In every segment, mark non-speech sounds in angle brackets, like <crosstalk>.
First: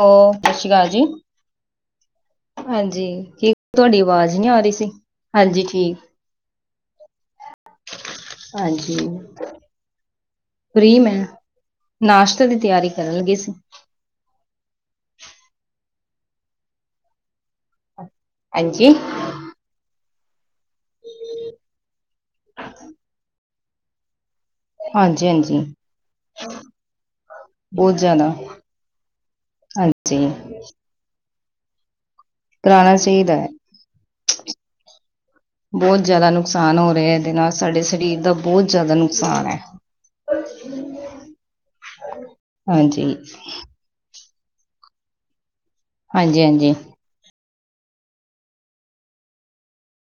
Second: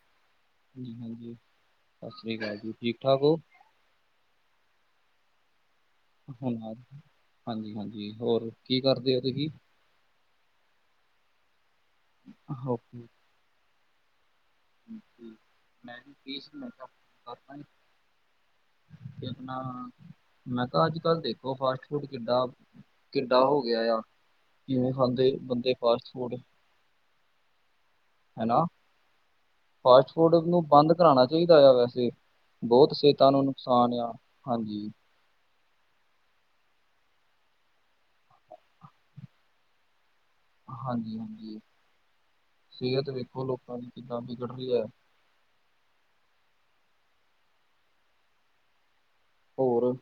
ਹ। ਸਤਿ ਸ਼੍ਰੀ ਅਕਾਲ ਹਾਂਜੀ ਜੀ ਹਾਂਜੀ ਸਤਿ ਸ੍ਰੀ ਅਕਾਲ ਜੀ ਠੀਕ ਹਾਂਜੀ ਠਾਕ ਹੋ ਕੀ ਤੁਹਾਡੀ ਅਵਾਜ਼ ਨਹੀਂ ਆ ਰਹੀ ਸੀ। ਹਾਂਜੀ ਠੀਕ। ਹ ਹਾਂਜੀ ਹਾਂਜੀ ਹੋਰ ਕੀ ਹਾਂਜੀ ਕਰਦੇ ਹੋ ਤੁਸੀਂ। ਫਰੀ ਮੈਂ ਨਾਸ਼ਤੇ ਦੀ ਤਿਆਰੀ ਓਕੇ, ਕਰਨ ਲੱਗੀ ਸੀ। ਮੈਂ ਨਹੀਂ ਸੀ ਕਰਤਾ ਨ। ਹਾਂਜੀ। ਕਿ ਆਪਣਾ। ਮੈਂ ਕਿਹਾ ਅੱਜ ਕੱਲ੍ਹ ਦੇਖੋ ਫਾਸਟ ਫੂਡ ਕਿੱਡਾ ਕਿੱਡਾ ਹੋ ਗਿਆ ਆ। ਕਿਵੇਂ ਹਾਂਜੀ ਖਾਂਦੇ ਹਾਂਜੀ ਬੰਦੇ ਫ਼ਾਸਟ ਫੂਡ। ਬਹੁਤ ਜ਼ਿਆਦਾ ਹਨਾ ਫਾਸਟ ਹਾਂਜੀ ਫੂਡ ਨੂੰ ਬੰਦ ਕਰਾਣਾ। ਚਾਹੀਦਾ ਆ ਵੈਸੇ ਬਹੁਤ ਕਰਾਉਣਾ ਸਿਹਤਾਂ ਚਾਹੀਦਾ ਨੂੰ ਹੈ। ਨੁਕਸਾਨ ਆ ਹਾਂਜੀ। ਬਹੁਤ ਜ਼ਿਆਦਾ ਨੁਕਸਾਨ ਹੋ ਰਿਹਾ ਇਹਦੇ ਨਾਲ ਸਾਡੇ ਸਰੀਰ ਦਾ ਬਹੁਤ ਜ਼ਿਆਦਾ ਨੁਕਸਾਨ ਹੈ। ਹਾਂਜੀ ਹਾਂਜੀ ਹਾਂਜੀ। ਗੜ ਵੀ ਹੈ। ਹਾਂਜੀ ਹਾਂਜੀ। ਹੋਰ।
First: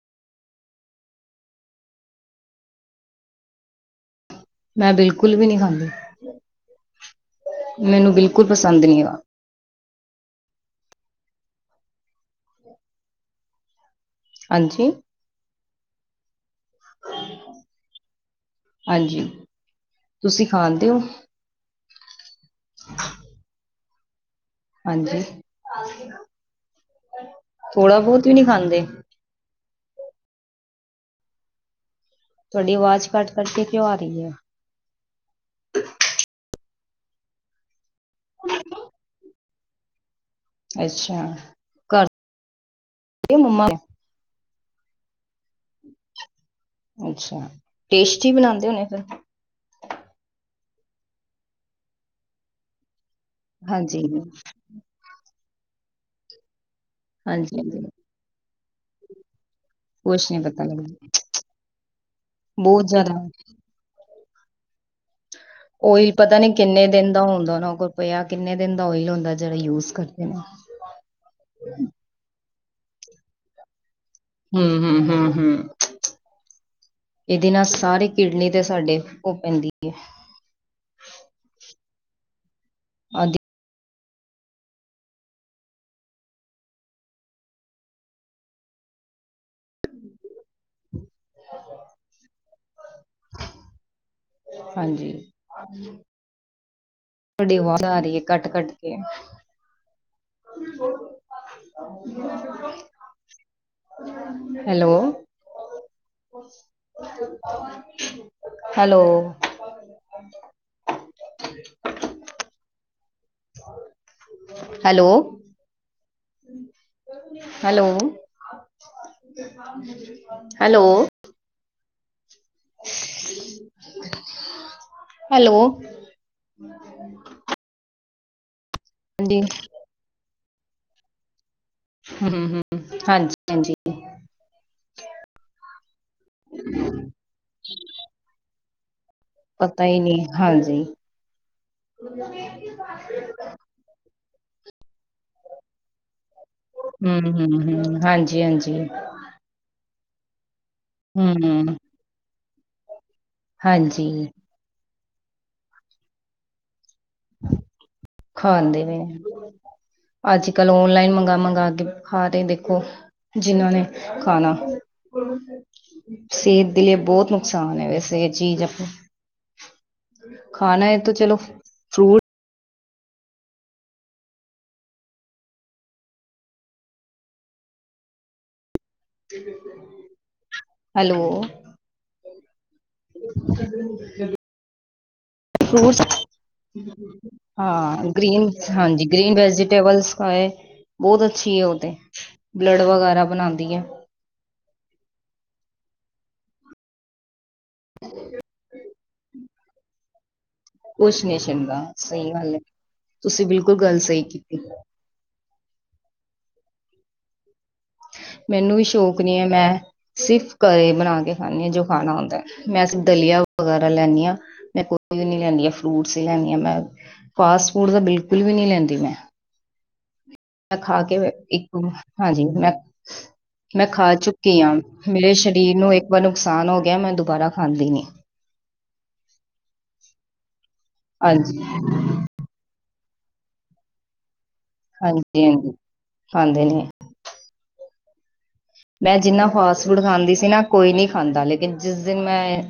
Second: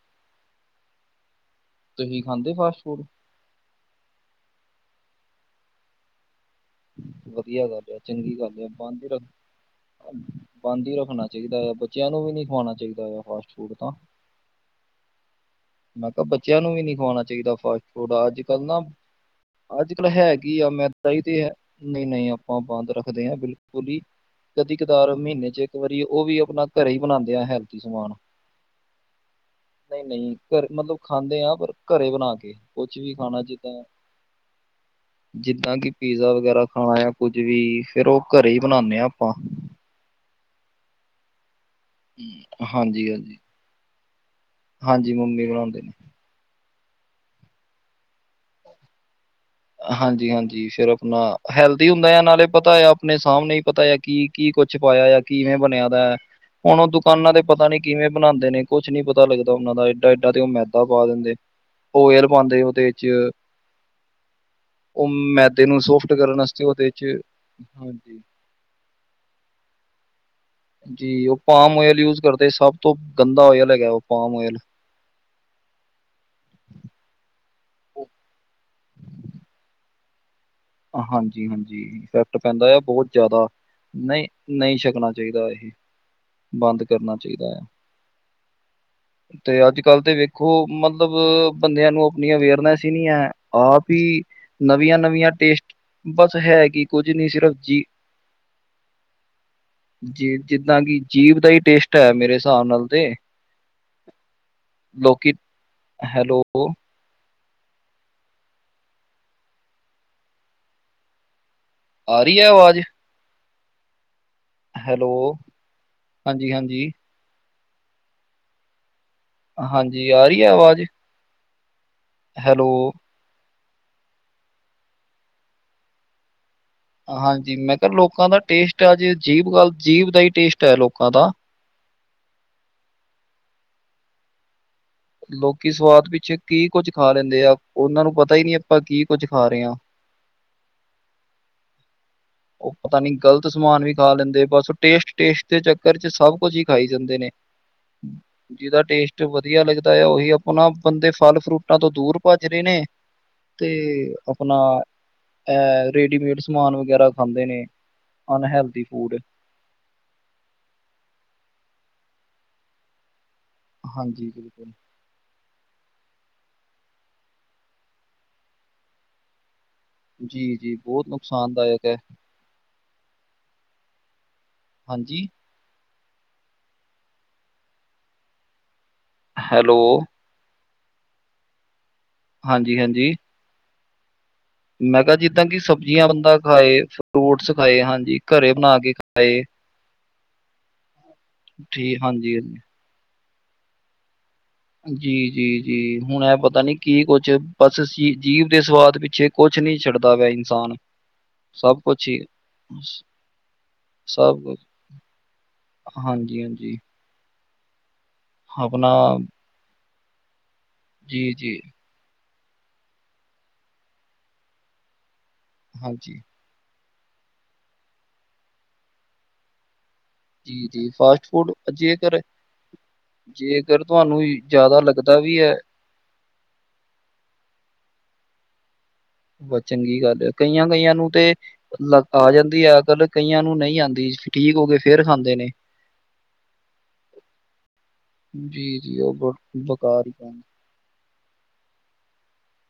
ਤੁਸੀ ਖਾਂਦੇ ਫਾਸਟ ਫੂਡ। ਮੈਂ ਬਿਲਕੁਲ ਵੀ ਨਹੀ ਖਾਂਦੀ। ਵਧੀਆ ਗੱਲ ਮੈਨੂੰ ਚੰਗੀ ਬਿਲਕੁਲ ਗੱਲ ਪਸੰਦ ਨਹੀਂ ਬੰਦ ਹੀ ਹੈਗਾ ਰੱਖੋ। ਬੰਦ ਹੀ ਰੱਖਣਾ ਚਾਹੀਦਾ ਹੈ ਬੱਚਿਆਂ ਨੂੰ ਵੀ ਨਹੀਂ ਖਵਾਉਣਾ ਚਾਹੀਦਾ ਆ ਫਾਸਟ ਫੂਡ ਤਾਂ। ਹਾਂਜੀ। ਮੈਂ ਕਿਹਾ ਬੱਚਿਆਂ ਨੂੰ ਵੀ ਨਹੀਂ ਖਵਾਣਾ ਚਾਹੀਦਾ ਫਾਸਟ ਫੂਡ ਅੱਜ ਕੱਲ ਨਾ। ਹਾਂਜੀ ਅੱਜ ਕੱਲ੍ਹ ਹੈ ਤੁਸੀਂ ਆ ਖਾਂਦੇ ਹੋ ਮੈਂਦਾਂ ਹੀ ਤੇ ਹੈ ਨਹੀਂ ਨਹੀਂ ਆਪਾਂ ਬੰਦ ਰੱਖਦੇ ਹਾਂ ਬਿਲਕੁਲ। <inaudible> <inaudible> ਕਦੀ ਕਦਾਰ ਹਾਂਜੀ ਮਹੀਨੇ ਚ ਇੱਕ ਵਾਰੀ ਉਹ ਵੀ ਆਪਣਾ ਘਰੇ ਹੀ ਬਣਾਉਂਦੇ ਆ ਹੈਲਥੀ ਥੋੜ੍ਹਾ ਸਮਾਨ। ਬਹੁਤ <inaudible> <inaudible> ਨਹੀਂ ਨਹੀਂ ਘਰ ਮਤਲਬ ਖਾਂਦੇ ਹਾਂ ਪਰ। ਘਰੇ ਬਣਾ ਕੇ ਤੁਹਾਡੀ ਕੁਛ ਆਵਾਜ਼ ਵੀ ਕੱਟ ਖਾਣਾ ਕੱਟ ਕੇ ਜਿੱਦਾਂ ਕਿਉਂ ਆ ਰਹੀ ਹੈ? ਜਿੱਦਾਂ ਕਿ ਪੀਜ਼ਾ ਵਗੈਰਾ। ਖਾਣਾ ਆ ਕੁੱਝ ਵੀ ਫੇਰ ਉਹ ਘਰੇ ਹੀ ਬਣਾਉਦੇ ਹਾਂ ਆਪਾਂ। ਅੱਛਾ। ਹਾਂਜੀ ਇਹ ਹਾਂਜੀ। ਮੰਮਾ ਹਾਂਜੀ ਮੰਮੀ ਬਣਾਉਂਦੇ ਨੇ। ਅੱਛਾ ਟੇਸਟੀ ਬਣਾਉਂਦੇ ਹੋਣੇ ਫਿਰ। ਹਾਂਜੀ ਹਾਂਜੀ ਫਿਰ ਆਪਣਾ ਹੈਲਦੀ ਹੁੰਦਾ ਆ ਨਾਲੇ ਪਤਾ ਆ। ਆਪਣੇ ਸਾਹਮਣੇ ਹੀ ਪਤਾ ਹੈ ਹਾਂਜੀ, ਕੀ ਕੀ ਕੁਛ ਪਾਇਆ ਆ ਕਿਵੇਂ ਬਣਿਆ ਦਾ ਹੈ। ਹੁਣ ਉਹ ਦੁਕਾਨਾਂ ਤੇ ਹਾਂਜੀ, ਪਤਾ ਨੀ ਹਾਂਜੀ ਕਿਵੇਂ ਬਣਾਉਂਦੇ ਨੇ ਕੁਛ ਨੀ ਪਤਾ ਲੱਗਦਾ। ਉਹਨਾਂ ਦਾ ਏਡਾ ਕੁਛ ਏਡਾ ਨੀ ਤੇ ਉਹ ਪਤਾ ਮੈਦਾ ਪਾ ਲੱਗਦਾ। ਦਿੰਦੇ ਓਇਲ ਪਾਉਂਦੇ ਬਹੁਤ ਉਹਦੇ ਜ਼ਿਆਦਾ ਚ। <inaudible> <inaudible> ਉਹੀ ਪਤਾ ਕਰਨ ਨਹੀਂ ਆਸਤੇ ਕਿੰਨੇ ਉਹਦੇ 'ਚ ਦਿਨ ਦਾ ਹੁੰਦਾ ਹਾਂਜੀ। ਪਿਆ ਕਿੰਨੇ ਦਿਨ ਦਾ ਓਇਲ ਹੁੰਦਾ ਜਿਹੜਾ ਯੂਜ ਕਰਦੇ ਨੇ। ਜੀ ਉਹ ਪਾਮ ਓਇਲ ਯੂਜ ਕਰਦੇ ਸਭ ਤੋਂ ਗੰਦਾ ਓਇਲ ਹੈਗਾ ਉਹ। Palm oil. ਹਮ ਹਮ ਹਮ ਹਮ। ਇਹਦੇ ਨਾਲ ਸਾਰੇ ਕਿਡਨੀ ਤੇ ਸਾਡੇ ਉਹ ਪੈਂਦੀ ਹੈ। ਹਾਂਜੀ ਹਾਂਜੀ ਇਫੈਕਟ ਪੈਂਦਾ ਆ ਬਹੁਤ ਆਦਿ। ਜ਼ਿਆਦਾ। ਨਹੀਂ ਨਹੀਂ ਛਕਣਾ ਚਾਹੀਦਾ ਇਹ ਬੰਦ ਕਰਨਾ ਚਾਹੀਦਾ ਆ। <inaudible> <inaudible> ਤੇ ਅੱਜ ਕੱਲ੍ਹ ਤੇ ਵੇਖੋ ਮਤਲਬ ਬੰਦਿਆਂ ਨੂੰ ਆਪਣੀ ਅਵੇਅਰਨੈਸ ਹੀ ਨਹੀਂ ਹੈ ਆਪ ਹੀ। ਨਵੀਆਂ ਹਾਂਜੀ। ਨਵੀਆਂ ਟੇਸਟ ਬਸ ਹੈ ਕੀ। ਤੁਹਾਡੀ ਆਵਾਜ਼ ਆ ਰਹੀ ਹੈ ਕੱਟ ਕੱਟ ਕੇ। ਜੀ ਜਿੱਦਾਂ ਕਿ ਜੀਭ ਦਾ ਹੀ ਟੇਸਟ ਹੈ ਮੇਰੇ ਹਿਸਾਬ ਨਾਲ ਤੇ। ਹੈਲੋ, ਲੋਕੀ ਹੈਲੋ। ਹੈਲੋ। ਆ ਰਹੀ ਹੈ ਆਵਾਜ਼। ਹੈਲੋ। ਹਾਂਜੀ ਹਾਂਜੀ। ਹੈਲੋ ਹਾਂਜੀ ਆ ਰਹੀ ਹੈ ਆਵਾਜ਼ ਹੈਲੋ। ਹੈਲੋ। ਹੈਲੋ। ਹਾਂਜੀ ਮੈਂ ਕਿਹਾ ਲੋਕਾਂ ਦਾ ਟੇਸਟ ਅੱਜ ਜੀਭ ਹਾਂਜੀ ਗੱਲ ਜੀਭ ਦਾ ਹੀ ਟੇਸਟ ਹੈ ਲੋਕਾਂ ਦਾ। ਹਮ ਹਮ ਹਾਂਜੀ ਹਾਂਜੀ। ਲੋਕੀ ਸਵਾਦ ਪਿੱਛੇ ਕੀ ਕੁੱਝ ਖਾ ਲੈਂਦੇ ਆ ਉਹਨਾਂ ਨੂੰ ਪਤਾ ਹੀ ਨਹੀ ਆਪਾਂ ਕੀ। ਕੁੱਝ ਖਾ ਰਹੇ ਹਾਂ ਪਤਾ ਹੀ ਨਹੀਂ ਹਾਂਜੀ। ਉਹ ਪਤਾ ਨੀ ਗ਼ਲਤ ਸਮਾਨ ਵੀ ਖਾ ਲੈਂਦੇ ਬਸ ਟੇਸਟ ਟੇਸਟ ਦੇ ਚੱਕਰ ਚ ਸਭ। ਕੁਝ ਹੀ ਖਾਈ ਜਾਂਦੇ ਨੇ ਹੂੰ ਹੂੰ ਹੂੰ ਹਾਂਜੀ ਹਾਂਜੀ ਜਿਹਦਾ ਟੇਸਟ ਵਧੀਆ ਲੱਗਦਾ। ਉਹੀ ਆਪਣਾ ਬੰਦੇ ਫਲ ਹੂੰ ਫਰੂਟਾਂ ਤੋਂ ਦੂਰ ਭੱਜ ਰਹੇ ਨੇ। ਤੇ ਹਾਂਜੀ ਆਪਣਾ ਇਹ ਰੇਡੀਮੇਡ ਸਮਾਨ ਵਗੈਰਾ ਖਾਂਦੇ ਨੇ। ਅਨਹੈਲਦੀ ਖਾਂਦੇ ਨੇ ਫੂਡ ਅੱਜ ਕੱਲ ਓਨਲਾਈਨ ਮੰਗਾ ਮੰਗਾ ਕੇ। ਖਾ ਰਹੇ ਦੇਖੋ ਜਿਨ੍ਹਾਂ ਨੇ ਹਾਂਜੀ ਖਾਣਾ। ਬਿਲਕੁਲ ਸਿਹਤ ਦੇ ਲਈ ਬਹੁਤ ਨੁਕਸਾਨ ਹੈ ਵੈਸੇ, ਇਹ ਚੀਜ਼ ਆਪਾਂ। ਜੀ ਜੀ ਖਾਣਾ ਏ ਬਹੁਤ ਤਾਂ ਚਲੋ ਨੁਕਸਾਨਦਾਇਕ ਹੈ ਫਰੂਟ। ਹਾਂਜੀ। ਹੈਲੋ। ਹੈਲੋ। ਹਾਂਜੀ ਹਾਂਜੀ। ਮੈਂ ਕਿਹਾ ਜਿੱਦਾਂ ਕਿ ਫੂਟਸ ਸਬਜ਼ੀਆਂ ਬੰਦਾ ਖਾਏ ਫਰੂਟਸ ਖਾਏ ਹਾਂ ਹਾਂਜੀ ਗ੍ਰੀਨ ਘਰੇ ਬਣਾ ਕੇ ਹਾਂਜੀ ਗ੍ਰੀਨ। ਖਾਏ ਵੈਜੀਟੇਬਲਸ ਖਾਏ ਬਹੁਤ ਅੱਛੀ ਔ ਤੇ, ਠੀਕ ਹਾਂਜੀ ਹਾਂਜੀ ਬਲਡ ਵਗੈਰਾ। ਬਣਾਦੀ ਏ। ਜੀ ਜੀ ਜੀ ਹੁਣ ਇਹ ਪਤਾ ਨੀ ਕੀ ਕੁਝ ਬਸ ਅਸੀ ਜੀਭ ਦੇ ਸਵਾਦ ਪਿੱਛੇ ਕੁਛ। ਕੁਛ ਨਹੀਂ ਛੱਡਦਾ ਪਿਆ ਇਨਸਾਨ। ਕੁਛ ਨਹੀਂ ਸਭ ਚੰਗਾ ਕੁਛ ਹੀ। ਸਹੀ ਗੱਲ ਹੈ ਤੁਸੀਂ ਬਿਲਕੁਲ ਗੱਲ ਸਹੀ ਸਭ ਕੀਤੀ ਕੁਛ ਏ। ਹਾਂਜੀ ਹਾਂਜੀ। ਮੈਨੂੰ ਵੀ ਆਪਣਾ ਸ਼ੌਕ ਨੀ ਹੈ, ਮੈਂ ਸਿਰਫ਼ ਘਰੇ ਜੀ, ਬਣਾ ਕੇ ਜੀ। ਖਾਂਦੀ ਹਾਂ ਜੋ ਖਾਣਾ ਹੁੰਦਾ ਹੈ। ਮੈਂ ਸਿਰਫ ਦਲਿਆ ਵਗੈਰਾ ਲੈਂਦੀ ਹਾਂ, ਮੈਂ ਹੋਰ ਕੁਛ ਨਹੀਂ ਲੈਂਦੀ ਆ, ਫਰੂਟਸ ਹਾਂਜੀ, ਹੀ ਲੈਂਦੀ ਆ ਮੈਂ। ਫਾਸਟ ਫੂਡ ਤਾਂ ਬਿਲਕੁਲ ਵੀ ਨਹੀਂ ਲੈਂਦੀ ਮੈਂ। ਜੀ, ਮੈਂ ਜੀ। ਖਾ ਕੇ ਫਾਸਟ ਫੂਡ ਇੱਕ ਜੇਕਰ ਹਾਂਜੀ ਮੈਂ, ਜੇਕਰ ਮੈਂ ਖਾ ਤੁਹਾਨੂੰ ਚੁੱਕੀ ਹਾਂ, ਜ਼ਿਆਦਾ ਲੱਗਦਾ ਮੇਰੇ। ਵੀ ਹੈ ਸਰੀਰ ਨੂੰ ਇੱਕ ਵਾਰ ਨੁਕਸਾਨ ਹੋ ਗਿਆ ਮੈਂ ਦੁਬਾਰਾ ਖਾਂਦੀ ਨੀ। ਬਸ ਚੰਗੀ ਗੱਲ ਹੈ। ਕਈਆਂ ਕਈਆਂ ਨੂੰ ਤੇ ਹਾਂਜੀ ਆ ਜਾਂਦੀ ਅਕੱਲ, ਕਈਆਂ ਨੂੰ ਨਹੀਂ ਆਉਂਦੀ। ਠੀਕ ਹੋ ਕੇ ਫੇਰ ਖਾਂਦੇ ਹਾਂਜੀ ਨੇ। ਹਾਂਜੀ ਖਾਂਦੇ ਨੇ ਜੀ, ਜੀ ਉਹ ਮੈਂ ਬ ਜਿੰਨਾ ਫਾਸਟ ਫੂਡ ਬੇਕਾਰ ਹੀ ਖਾਂਦੀ ਸੀ ਖਾਂਦੇ। ਨਾ ਕੋਈ ਨਹੀਂ ਖਾਂਦਾ ਲੇਕਿਨ ਜਿਸ ਦਿਨ ਮੈਂ।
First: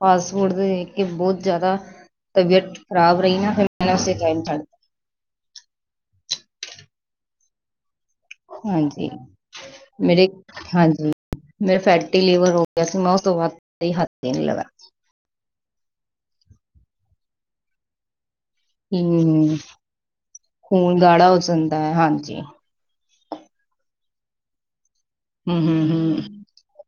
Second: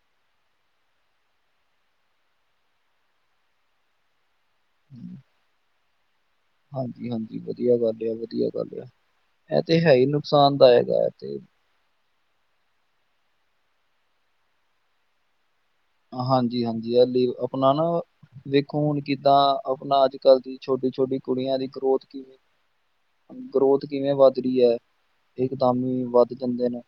ਫਾਸਟ ਫੂਡ ਤੇ ਦੇਖ ਕੇ ਬਹੁਤ ਜ਼ਿਆਦਾ। ਤਬੀਅਤ ਖਰਾਬ ਰਹੀ ਨਾ, ਫਿਰ ਮੈਂ ਔਸੇ ਟਾਈਮ ਛਡ ਦਿਤਾ। <inaudible> ਹਾਂਜੀ- ਹਾਂਜੀ ਵਧੀਆ ਗੱਲ ਏ, ਵਧੀਆ ਗੱਲ ਏ। ਹਾਂਜੀ ਮੇਰੇ ਹਾਂਜੀ, ਮੇਰੇ ਫੈਟੀ ਲੀਵਰ ਹੋ ਗਿਆ ਸੀ, ਮੈਂ ਉਸ ਤੋਂ ਬਾਅਦ ਤੇ ਹੱਥ ਹੀ ਨਹੀ ਲਗਾਇਆ। ਹਾਂਜੀ-ਹਾਂਜੀ ਇਹ ਅਪਣਾ ਨਾ ਦੇੇਖੋ ਹੁਣ ਕਿੱਦਾਂ ਹੂੰ ਅਪਣਾ, ਅੱਜ-ਕੱਲ੍ਹ ਦੀ ਖੂਨ ਛੋਟੀ-ਛੋਟੀ ਗਾੜਾ ਹੋ ਕੁੜੀਆਂ ਦੀ ਜਾਂਦਾ ਹੈ ਗਰੋਥ ਕਿਵੇਂ ਹਾਂਜੀ ਗਰੋਥ ਕਿਵੇਂ ਵੱਧ ਰਹੀ ਹੈ, ਇੱਕ ਹੂੰ ਹੂੰ ਦਮ ਹੂੰ ਵੱਧ ਜਾਂਦੇ ਨੇ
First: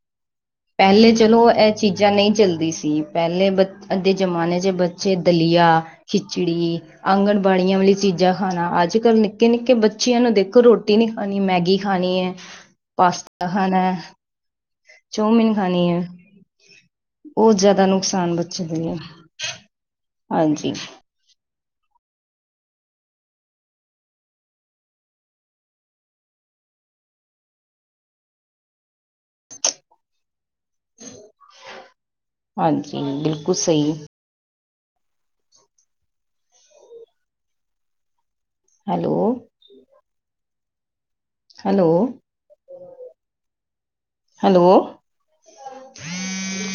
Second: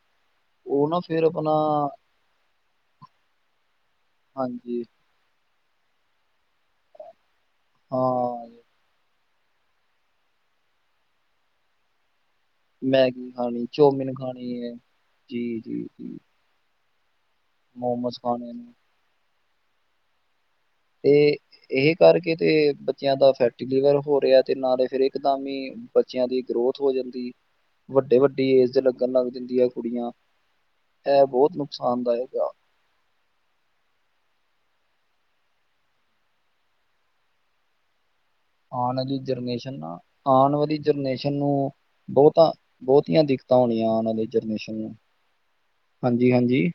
ਉਹ ਨਾ ਪਹਿਲੇ ਫਿਰ ਚਲੋ, ਆਪਣਾ ਇਹ ਚੀਜ਼ਾਂ ਨਹੀਂ ਚੱਲਦੀ ਸੀ ਪਹਿਲੇ ਅੱਜ ਦੇ ਜਮਾਨੇ ਚ ਹਾਂਜੀ ਬੱਚੇ ਦਲੀਆ, ਖਿਚੜੀ ਆਂਗ ਬਾਣੀਆਂ ਵਾਲੀ ਹਾਂ ਚੀਜ਼ਾਂ ਖਾਣਾ, ਅੱਜ-ਕੱਲ੍ਹ ਨ ਨਿੱਕੇ-ਨਿੱਕੇ ਬੱਚਿਆਂ ਨੂੰ ਦੇਖੋ ਰੋਟੀ ਨੀ ਖਾਣੀ, ਮੈਗੀ ਖਾਣੀ ਏ ਮੈਗੀ ਖਾਣੀ, ਚੋਮਿਨ ਖਾਣੀ ਹੈ। ਜੀ ਚਊਮਿਨ ਜੀ ਖਾਨੀ ਏ। ਜੀ ਬਹੁਤ ਜ਼ਿਆਦਾ ਮੋਮੋਸ ਨੁਕਸਾਨ ਖਾਣੇ ਬੱਚੇ ਨੇ ਦਾ ਹੈ, ਹਾਂਜੀ ਤੇ ਇਹ ਕਰਕੇ ਤੇ ਬੱਚਿਆਂ ਦਾ ਫੈਟੀ ਲਿਵਰ ਹੋ ਰਿਹਾ ਏ, ਤੇ ਨਾਲੇ ਫਿਰ ਇੱਕ ਦਮ ਹੀ ਬੱਚਿਆਂ ਦੀ ਗਰੋਥ ਹੋ ਜਾਂਦੀ, ਵੱਡੇ-ਵੱਡੀ ਏਜ ਦੇ ਲੱਗਣ ਲੱਗ ਜਾਂਦੀਆਂ ਕੁੜੀਆਂ ਇਹ ਬਹੁਤ ਨੁਕਸਾਨਦਾਇਕ ਆ। ਹਾਂਜੀ ਬਿਲਕੁਲ ਸਹੀ ਆਣ ਹੈਲੋ ਵਾਲੀ ਜਰਨੇਸ਼ਨ ਨਾ ਆਣ ਵਾਲੀ ਜਨਰੇਸ਼ਨ ਨੂੰ ਹੈਲੋ ਬਹੁਤਾ ਬਹੁਤੀਆਂ ਦਿੱਕਤਾਂ ਹੋਣੀਆਂ। ਹੈਲੋ ਜੇਨਰੇਸ਼ਨ ਨੂੰ, ਹਾਂਜੀ-ਹਾਂਜੀ।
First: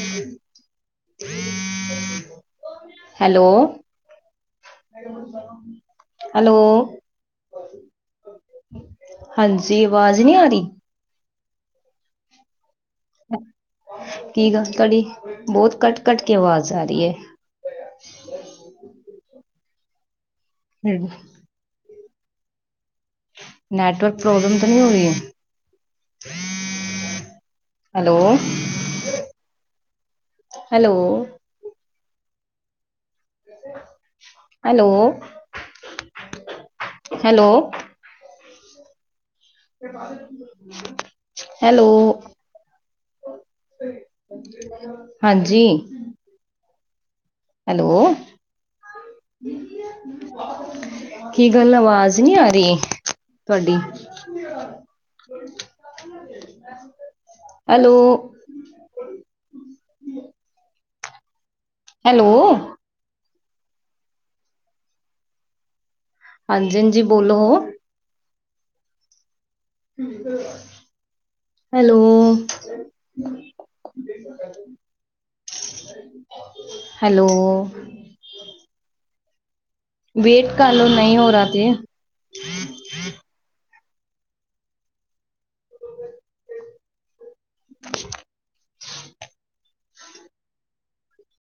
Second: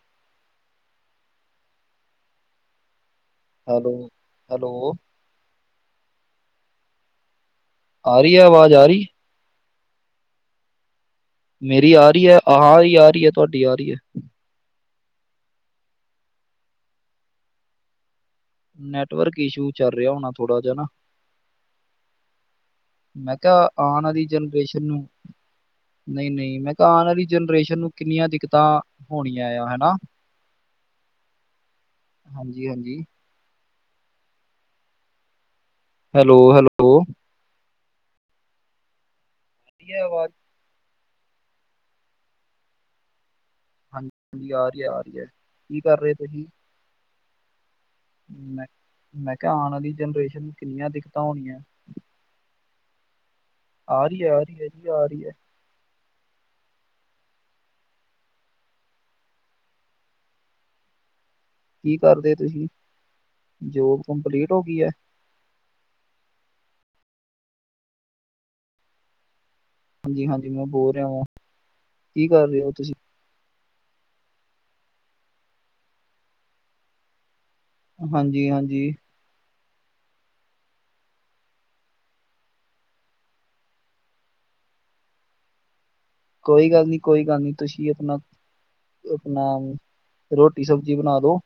ਹੈਲੋ ਹੈਲੋ ਹੈਲੋ-ਹੈਲੋ ਆ ਰਹੀ ਹੈ, ਆਵਾਜ਼ ਆ ਰਹੀ ਜੀ ਆਵਾਜ਼ ਨਹੀਂ ਆ ਰਹੀ। ਮੇਰੀ ਆ ਰਹੀ ਹੈ, ਆਹ ਆ ਰਹੀ ਹੈ, ਤੁਹਾਡੀ ਆ ਰਹੀ ਹੈ। ਕੀ ਗੱਲ ਤੁਹਾਡੀ ਬਹੁਤ ਕੱਟ-ਕੱਟ ਕੇ ਆਵਾਜ਼ ਆ ਰਹੀ ਹੈ। ਨੈਟਵਰਕ ਇਸ਼ੂ ਚੱਲ ਰਿਹਾ, ਹੋਣਾ ਥੋੜਾ ਜਿਹਾ ਨਾ ਹੈ ਮੈਂ ਕਿਹਾ ਆਣ ਆਲੀ ਜਨਰੇਸ਼ਨ ਨੂੰ ਨਹੀਂ-ਨਹੀਂ, ਮੈਂ ਕਿਹਾ ਆਣ ਵਾਲੀ ਜਨਰੇਸ਼ਨ ਨੂੰ ਕਿੰਨੀਆਂ ਦਿੱਕਤਾਂ ਹੋਣੀਆਂ ਆ ਹਨਾ। ਹੈਲੋ, ਹਾਂਜੀ-ਹਾਂਜੀ, ਹੈਲੋ, ਹੈਲੋ-ਹੈਲੋ, ਹੈਲੋ, ਰਹੀ ਹੈ ਆਵਾਜ਼ ਹੈਲੋ, ਹਾਂਜੀ ਹਾਂਜੀ, ਆ ਰਹੀ ਹੈ ਆ ਰਹੀ ਹੈ ਹਾਂਜੀ, ਕੀ ਕਰ ਰਹੇ ਤੁਸੀਂ ਹੈਲੋ ਮੈਂ ਮੈਂ ਕਿਹਾ ਆਣ ਵਾਲੀ ਜਨਰੇਸ਼ਨ ਨੂੰ ਕਿੰਨੀਆਂ ਦਿੱਕਤਾਂ ਕੀ ਹੋਣੀਆਂ। ਗੱਲ ਆਵਾਜ਼ ਨਹੀਂ ਆ ਰਹੀ ਤੁਹਾਡੀ ਆ ਰਹੀ ਹੈ, ਆ ਰਹੀ ਆ, ਆ ਰਹੀ ਹੈ। ਹੈਲੋ, ਕੀ ਹੈਲੋ ਕਰਦੇ ਤੁਸੀਂ ਜੋਬ ਕੰਪਲੀਟ ਹੋ ਗਈ ਹੈ। ਹਾਂਜੀ-ਹਾਂਜੀ ਬੋਲੋ, ਹਾਂਜੀ ਹਾਂਜੀ ਮੈਂ ਬੋਲ ਰਿਹਾ ਵਾਂ ਹੈਲੋ, ਕੀ ਕਰ ਰਹੇ ਹੋ ਤੁਸੀਂ ਹੈਲੋ, ਹਾਂਜੀ-ਹਾਂਜੀ, ਵੇਟ ਕਰਲੋ ਨਹੀਂ ਹੋ ਰਹਾ ਤੇੇ, ਕੋਈ ਗੱਲ ਨੀ, ਕੋਈ ਗੱਲ ਨੀ ਤੁਸੀਂ ਆਪਣਾ ਆਪਣਾ ਰੋਟੀ ਸਬਜ਼ੀ ਬਣਾ ਦੋ,